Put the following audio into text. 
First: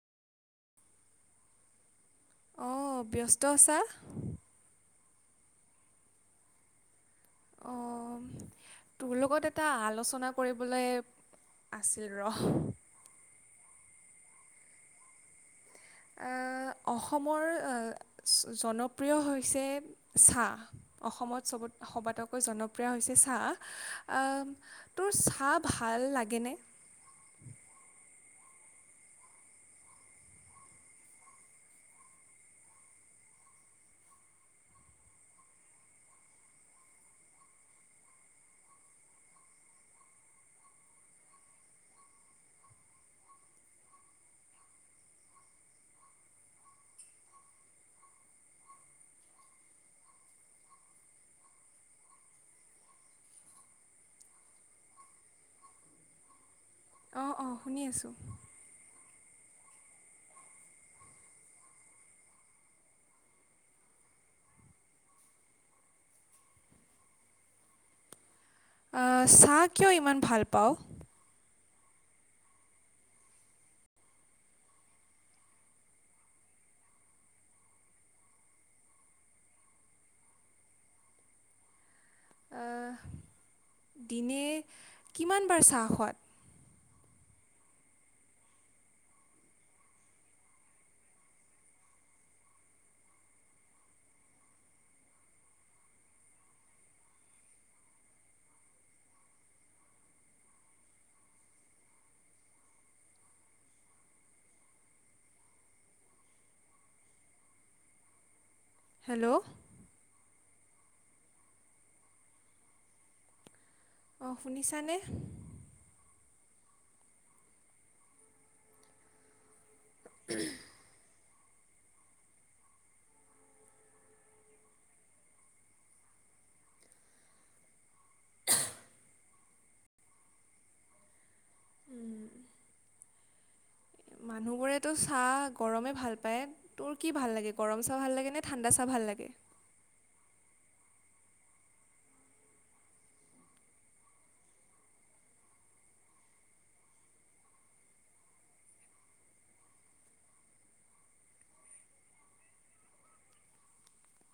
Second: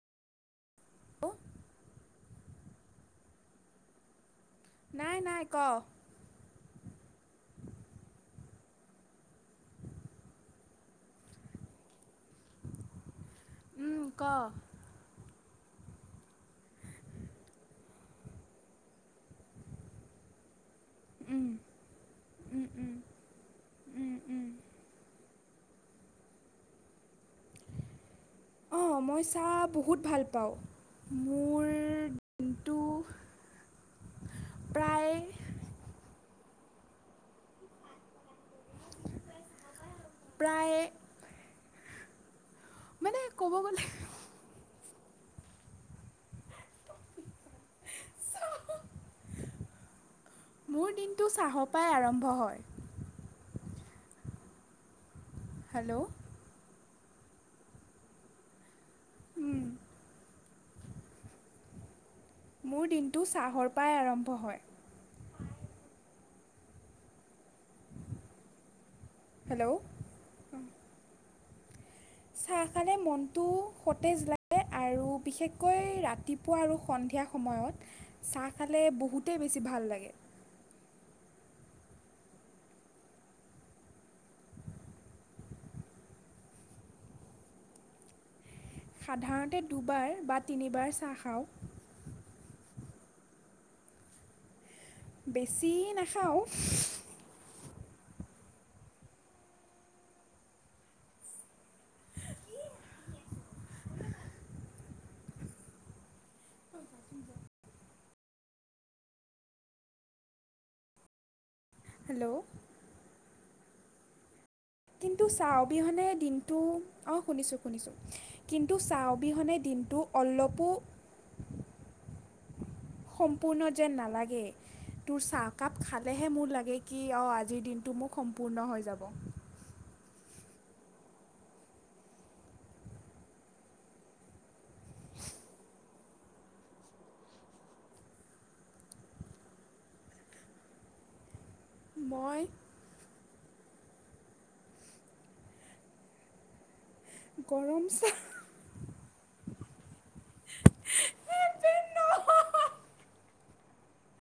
আহ ব্যস্ত আছা। নাই নাই ক। অ তোৰ লগত এটা আলোচনা কৰিবলৈ আছিল ৰ। উম ক। অসমৰ জনপ্ৰিয় হৈছে চাহ। উম অসমত চব সবাতকৈ উম জনপ্ৰিয় উম হৈছে চাহ উম উম আহ তোৰ ভাল লাগেনে? অঁ মই চাহ বহুত ভাল পাওঁ মোৰ দিনটো প্ৰায় প্ৰায় মানে ক'ব গলে মোৰ দিনটো চাহৰ পাই আৰম্ভ হয় হেল্ল' অ অ শুনি আছোঁ মোৰ দিনটো চাহৰ পৰাই আৰম্ভ হয়। চাহ হেল্ল' কিয় ইমান ভাল পাওঁ? চাহ খালে মনটো সতেজ লাগে আৰু বিশেষকৈ ৰাতিপুৱা আৰু সন্ধিয়া সময়ত চাহ খালে বহুতেই বেছি ভাল লাগে। দিনে কিমান বাৰ চাহ খোৱা? সাধাৰণতে দুবাৰ বা তিনিবাৰ চাহ খাওঁ। বেছি নাখাওঁ। [unintelligible] হেল্ল'। হেল্ল'। অঁ শুনিছানে কিন্তু চাহ অবিহনে দিন তো অঁ শুনিছোঁ শুনিছোঁ কিন্তু চাহ অবিহনে দিন তো অলপো সম্পূৰ্ণ যেন নালাগে তোৰ চাহকাপ খালেহে মোৰ লাগে কি অ আজিৰ দিনটো মোক সম্পূৰ্ণ হৈ যাব। উম। মানুহবোৰেতো চাহ গৰমে ভাল পায় তোৰ কি ভাল লাগে গৰম চাহ ভাল লাগে নে ঠাণ্ডা চাহ ভাল লাগে। মই গৰম চাহ